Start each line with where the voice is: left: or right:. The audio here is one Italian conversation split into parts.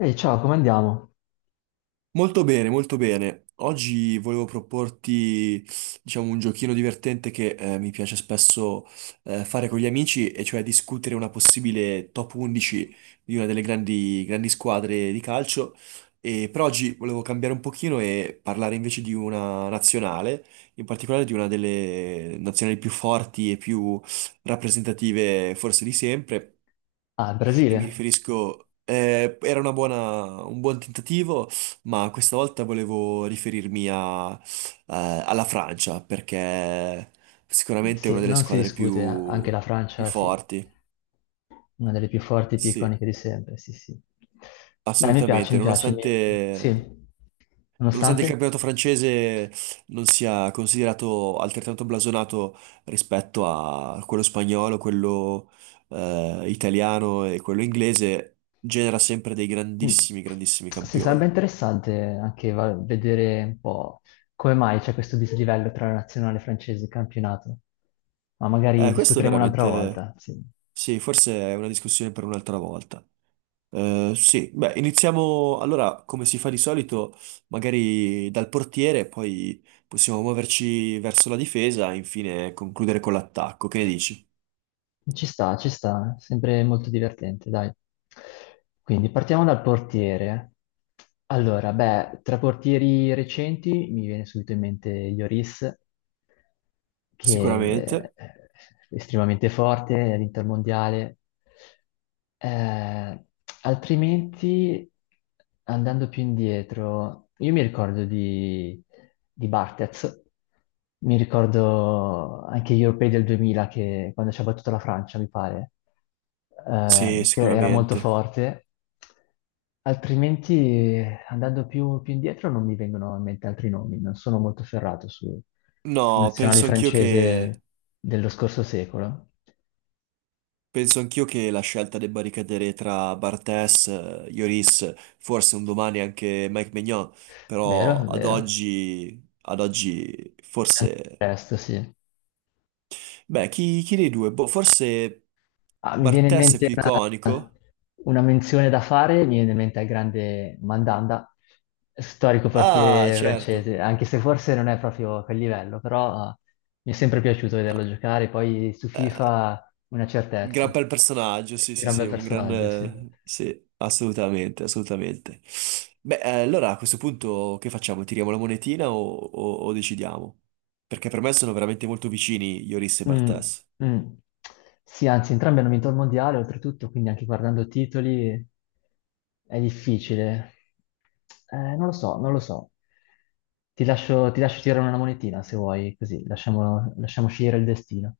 left: Ehi, ciao, come andiamo?
right: Molto bene, molto bene. Oggi volevo proporti, diciamo, un giochino divertente che mi piace spesso fare con gli amici, e cioè discutere una possibile top 11 di una delle grandi, grandi squadre di calcio. E per oggi volevo cambiare un pochino e parlare invece di una nazionale, in particolare di una delle nazionali più forti e più rappresentative forse di sempre.
left: Ah,
right: E mi
left: Brasile?
right: riferisco, era una un buon tentativo, ma questa volta volevo riferirmi eh, alla Francia, perché sicuramente è una
left: Sì,
right: delle
left: non si
right: squadre
left: discute, eh. Anche
right: più,
left: la
right: più
left: Francia, sì,
right: forti.
left: una delle più forti e più
right: Sì,
left: iconiche di sempre, sì, sì. Dai,
right: assolutamente.
left: mi piace, sì,
right: Nonostante il
left: nonostante...
right: campionato francese non sia considerato altrettanto blasonato rispetto a quello spagnolo, quello, italiano e quello inglese, genera sempre dei
left: Mm.
right: grandissimi, grandissimi
left: Sì, sarebbe
right: campioni.
left: interessante anche vedere un po' come mai c'è questo dislivello tra la nazionale francese e il campionato, ma magari
right: Questo è
left: discuteremo un'altra
right: veramente.
left: volta, sì.
right: Sì, forse è una discussione per un'altra volta. Sì, beh, iniziamo allora come si fa di solito, magari dal portiere, poi possiamo muoverci verso la difesa e infine concludere con l'attacco. Che ne dici?
left: Ci sta, eh. Sempre molto divertente, dai. Quindi partiamo dal portiere. Allora, beh, tra portieri recenti mi viene subito in mente Lloris, che
right: Sicuramente.
left: è estremamente forte all'Intermondiale, eh, altrimenti, andando più indietro, io mi ricordo di Barthez, mi ricordo anche gli europei del 2000, che, quando ci ha battuto la Francia, mi pare,
right: Sì,
left: che era molto
right: sicuramente.
left: forte. Altrimenti, andando più indietro, non mi vengono in mente altri nomi, non sono molto ferrato su, sul
right: No,
left: nazionale
right: penso anch'io che
left: francese dello scorso secolo.
right: Penso anch'io che la scelta debba ricadere tra Bartes, Lloris, forse un domani anche Mike Maignan, però
left: Vero,
right: ad
left: vero.
right: oggi, ad oggi
left: Eh,
right: forse.
left: Presto, sì.
right: Beh, chi dei due? Boh, forse
left: Ah, mi viene in
right: Bartes è
left: mente
right: più iconico?
left: una menzione da fare, mi viene in mente il grande Mandanda, storico
right: Ah,
left: portiere
right: certo.
left: francese, anche se forse non è proprio a quel livello, però mi è sempre piaciuto
right: Ah,
left: vederlo giocare, poi su
right: eh,
left: FIFA una
right: un gran
left: certezza.
right: bel personaggio, sì, sì,
left: Gran
right: sì,
left: bel personaggio, sì.
right: sì, assolutamente, assolutamente. Beh, allora a questo punto che facciamo? Tiriamo la monetina o decidiamo? Perché per me sono veramente molto vicini Ioris e
left: Mm,
right: Bartes.
left: mm. Sì, anzi, entrambi hanno vinto il mondiale, oltretutto, quindi anche guardando titoli è difficile. Non lo so, non lo so. Ti lascio tirare una monetina se vuoi, così lasciamo, lasciamo scegliere il destino.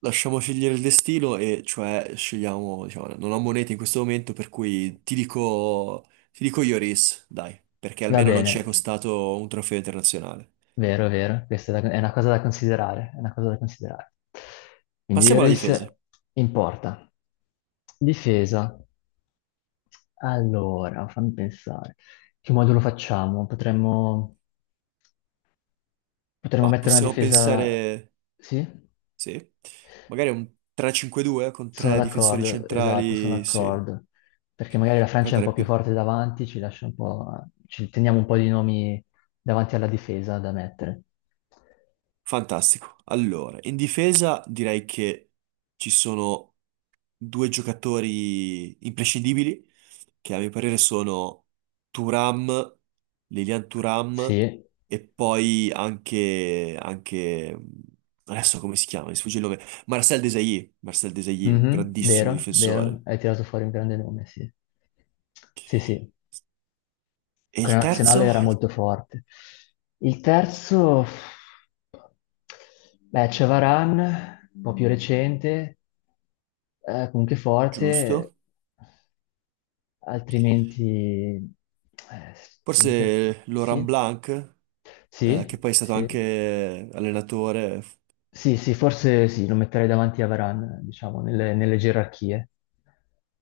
right: Lasciamo scegliere il destino e cioè scegliamo, diciamo, non ho monete in questo momento, per cui ti dico Ioris, dai, perché
left: Va
right: almeno non ci è
left: bene,
right: costato un trofeo internazionale.
left: vero, vero, è una cosa da considerare, è una cosa da considerare. Quindi
right: Passiamo alla difesa,
left: Iris in porta. Difesa. Allora, fammi pensare. Che modulo facciamo? Potremmo... potremmo
right: ma
left: mettere una
right: possiamo
left: difesa...
right: pensare.
left: Sì?
right: Sì. Magari un 3-5-2 con
left: Sono
right: tre difensori
left: d'accordo, esatto, sono
right: centrali, sì.
left: d'accordo. Perché magari la
right: Per
left: Francia è un po'
right: dare
left: più
right: più.
left: forte davanti, ci lascia un po'... ci teniamo un po' di nomi davanti alla difesa da mettere.
right: Fantastico. Allora, in difesa direi che ci sono due giocatori imprescindibili, che a mio parere sono Turam, Lilian Turam,
left: Sì,
right: e poi anche. Adesso come si chiama? Mi sfugge il nome. Marcel Desailly. Marcel Desailly, un
left: mhm,
right: grandissimo
left: vero, vero,
right: difensore.
left: hai tirato fuori un grande nome, sì. Sì, sì.
right: E il
left: Quella
right: terzo?
left: nazionale era molto forte. Il terzo, beh, c'è Varane, un po' più recente, comunque forte,
right: Giusto.
left: altrimenti... sto pensando.
right: Forse Laurent
left: Sì,
right: Blanc, che
left: sì,
right: poi è stato
left: sì.
right: anche allenatore,
left: Sì, sì, forse sì, lo metterei davanti a Varane, diciamo, nelle, nelle gerarchie.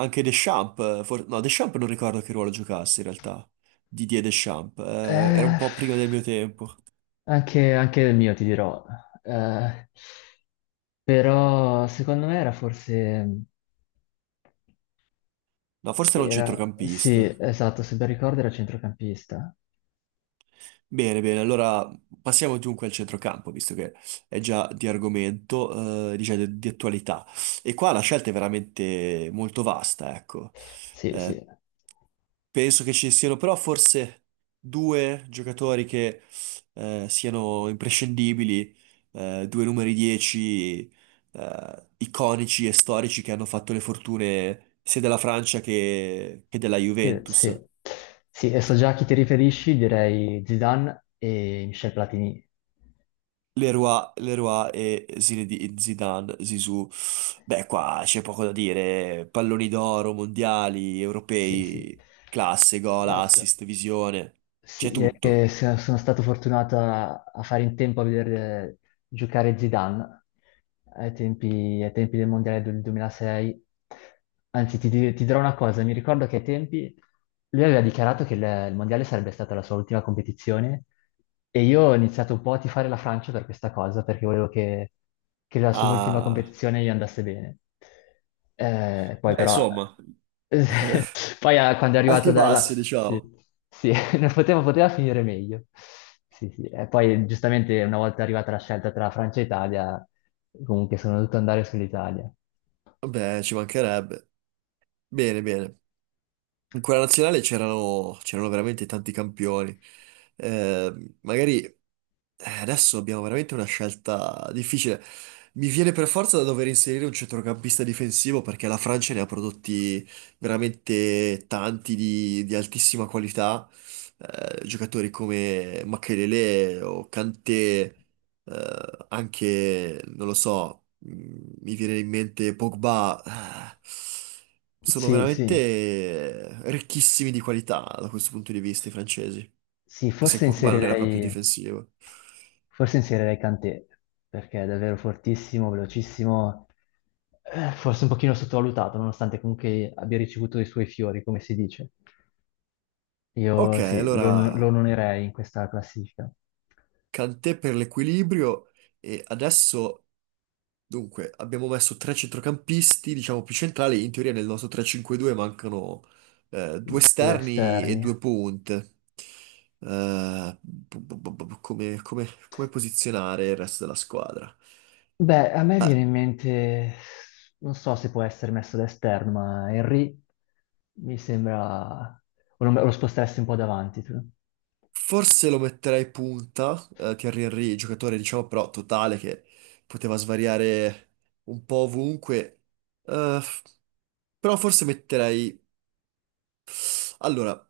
right: anche Deschamps, no, Deschamps non ricordo che ruolo giocasse in realtà, Didier Deschamps, era un
left: Eh,
right: po' prima del mio tempo.
left: anche, anche il mio, ti dirò. Eh, però secondo me era forse...
right: No, forse era un
left: era...
right: centrocampista.
left: sì, esatto, se ben ricordo era centrocampista.
right: Bene, bene, allora passiamo dunque al centrocampo, visto che è già di argomento, diciamo, di attualità. E qua la scelta è veramente molto vasta, ecco.
left: Sì,
right: Eh,
left: sì.
right: Penso che ci siano però forse due giocatori che siano imprescindibili, due numeri 10 iconici e storici che hanno fatto le fortune sia della Francia che della
left: Sì,
right: Juventus.
left: sì, e so già a chi ti riferisci, direi Zidane e Michel Platini.
right: Leroy e Zidane, Zizou. Beh, qua c'è poco da dire. Palloni d'oro, mondiali,
left: Sì, sì.
right: europei, classe, gol,
left: Esatto.
right: assist, visione. C'è
left: Sì, direi che
right: tutto.
left: sono stato fortunato a fare in tempo a vedere giocare Zidane ai tempi del Mondiale del 2006. Anzi, ti dirò una cosa, mi ricordo che ai tempi lui aveva dichiarato che il Mondiale sarebbe stata la sua ultima competizione e io ho iniziato un po' a tifare la Francia per questa cosa, perché volevo che la sua ultima
right: Ah,
left: competizione gli andasse bene. Poi
right: beh,
left: però...
right: insomma,
left: Poi quando è
right: alti
left: arrivata
right: e
left: dalla...
right: bassi,
left: Sì,
right: diciamo.
left: sì, non poteva, poteva finire meglio. Sì, sì. E poi giustamente una volta arrivata la scelta tra Francia e Italia, comunque sono dovuto andare sull'Italia.
right: Beh, ci mancherebbe. Bene, bene. In quella nazionale c'erano veramente tanti campioni. Magari Adesso abbiamo veramente una scelta difficile. Mi viene per forza da dover inserire un centrocampista difensivo perché la Francia ne ha prodotti veramente tanti di altissima qualità. Giocatori come Makelele o Kanté, eh, anche, non lo so, mi viene in mente Pogba. Sono
left: Sì, sì,
right: veramente ricchissimi di qualità da questo punto di vista i francesi.
left: sì,
right: Che se Pogba non era proprio difensivo.
left: forse inserirei Kanté, perché è davvero fortissimo, velocissimo, forse un pochino sottovalutato, nonostante comunque abbia ricevuto i suoi fiori, come si dice.
right: Ok,
left: Io sì, lo, lo
right: allora
left: onorerei in questa classifica.
right: Kanté per l'equilibrio e adesso, dunque, abbiamo messo tre centrocampisti, diciamo più centrali, in teoria nel nostro 3-5-2 mancano due
left: Due
right: esterni e
left: esterni.
right: due punte. Come posizionare il resto della squadra?
left: Beh, a me viene in mente, non so se può essere messo da esterno, ma Henry mi sembra, o lo, lo sposteresti un po' davanti tu.
right: Forse lo metterei punta, Thierry Henry, giocatore diciamo però totale che poteva svariare un po' ovunque. Eh, f- però forse metterei. Allora,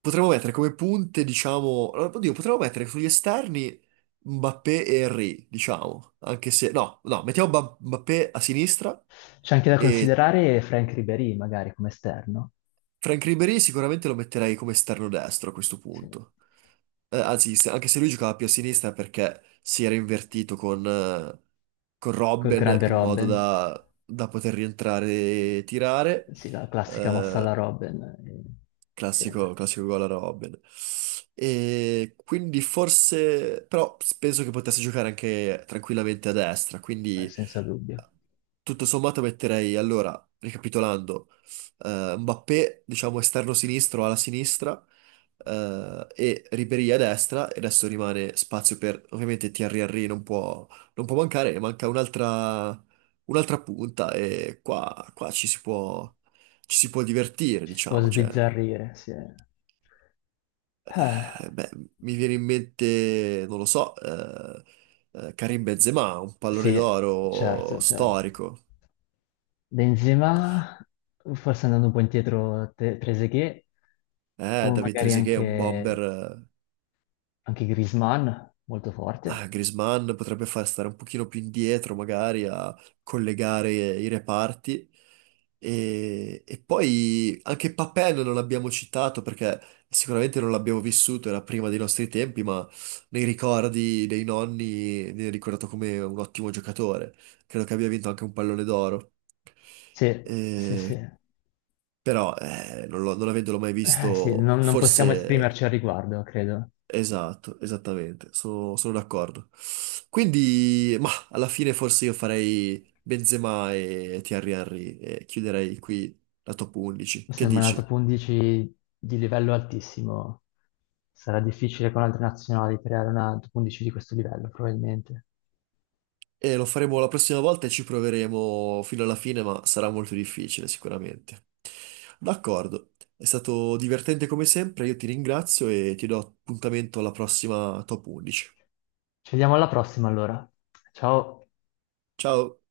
right: potremmo mettere come punte, diciamo, allora, Oddio, potremmo mettere sugli esterni Mbappé e Henry, diciamo. Anche se. No, no, mettiamo Mbappé a sinistra
left: C'è anche da
right: e
left: considerare Frank Ribéry magari come esterno,
right: Frank Ribéry sicuramente lo metterei come esterno destro a questo
left: sì.
right: punto. Anzi, anche se lui giocava più a sinistra perché si era invertito con
left: Col
right: Robben
left: grande
right: in modo
left: Robben,
right: da poter rientrare e tirare.
left: sì, la classica mossa
right: Eh,
left: alla Robben, sì,
right: Classico, classico gol a Robin. E quindi forse, però penso che potesse giocare anche tranquillamente a destra, quindi
left: senza dubbio.
right: tutto sommato metterei, allora, ricapitolando, Mbappé, diciamo esterno sinistro alla sinistra, e Ribéry a destra, e adesso rimane spazio per, ovviamente Thierry Henry non può, mancare, e manca un'altra punta e qua ci si può divertire,
left: Ci si può
right: diciamo, cioè.
left: sbizzarrire, sì. Eh,
right: Beh, mi viene in mente, non lo so, Karim Benzema, un pallone
left: sì,
right: d'oro
left: certo, certo.
right: storico.
left: Benzema, forse andando un po' indietro, Trezeguet, o
right: David
left: magari
right: Trezeguet, un
left: anche,
right: bomber.
left: anche Griezmann, molto
right: Ah,
left: forte.
right: Griezmann potrebbe far stare un pochino più indietro, magari a collegare i reparti. E poi anche Papin non l'abbiamo citato perché sicuramente non l'abbiamo vissuto, era prima dei nostri tempi, ma nei ricordi dei nonni viene ricordato come un ottimo giocatore. Credo che abbia vinto anche un pallone d'oro.
left: Sì, sì,
right: Eh,
left: sì.
right: Però non avendolo mai
left: Sì,
right: visto,
left: non, non possiamo
right: forse.
left: esprimerci al riguardo, credo.
right: Esatto, esattamente, sono d'accordo. Quindi, ma alla fine forse io farei Benzema e Thierry Henry e chiuderei qui la top 11.
left: Mi
right: Che
left: sembra una top
right: dici?
left: 11 di livello altissimo. Sarà difficile con altre nazionali creare una top 11 di questo livello, probabilmente.
right: E lo faremo la prossima volta e ci proveremo fino alla fine, ma sarà molto difficile sicuramente. D'accordo, è stato divertente come sempre, io ti ringrazio e ti do appuntamento alla prossima top 11.
left: Ci vediamo alla prossima, allora. Ciao.
right: Ciao!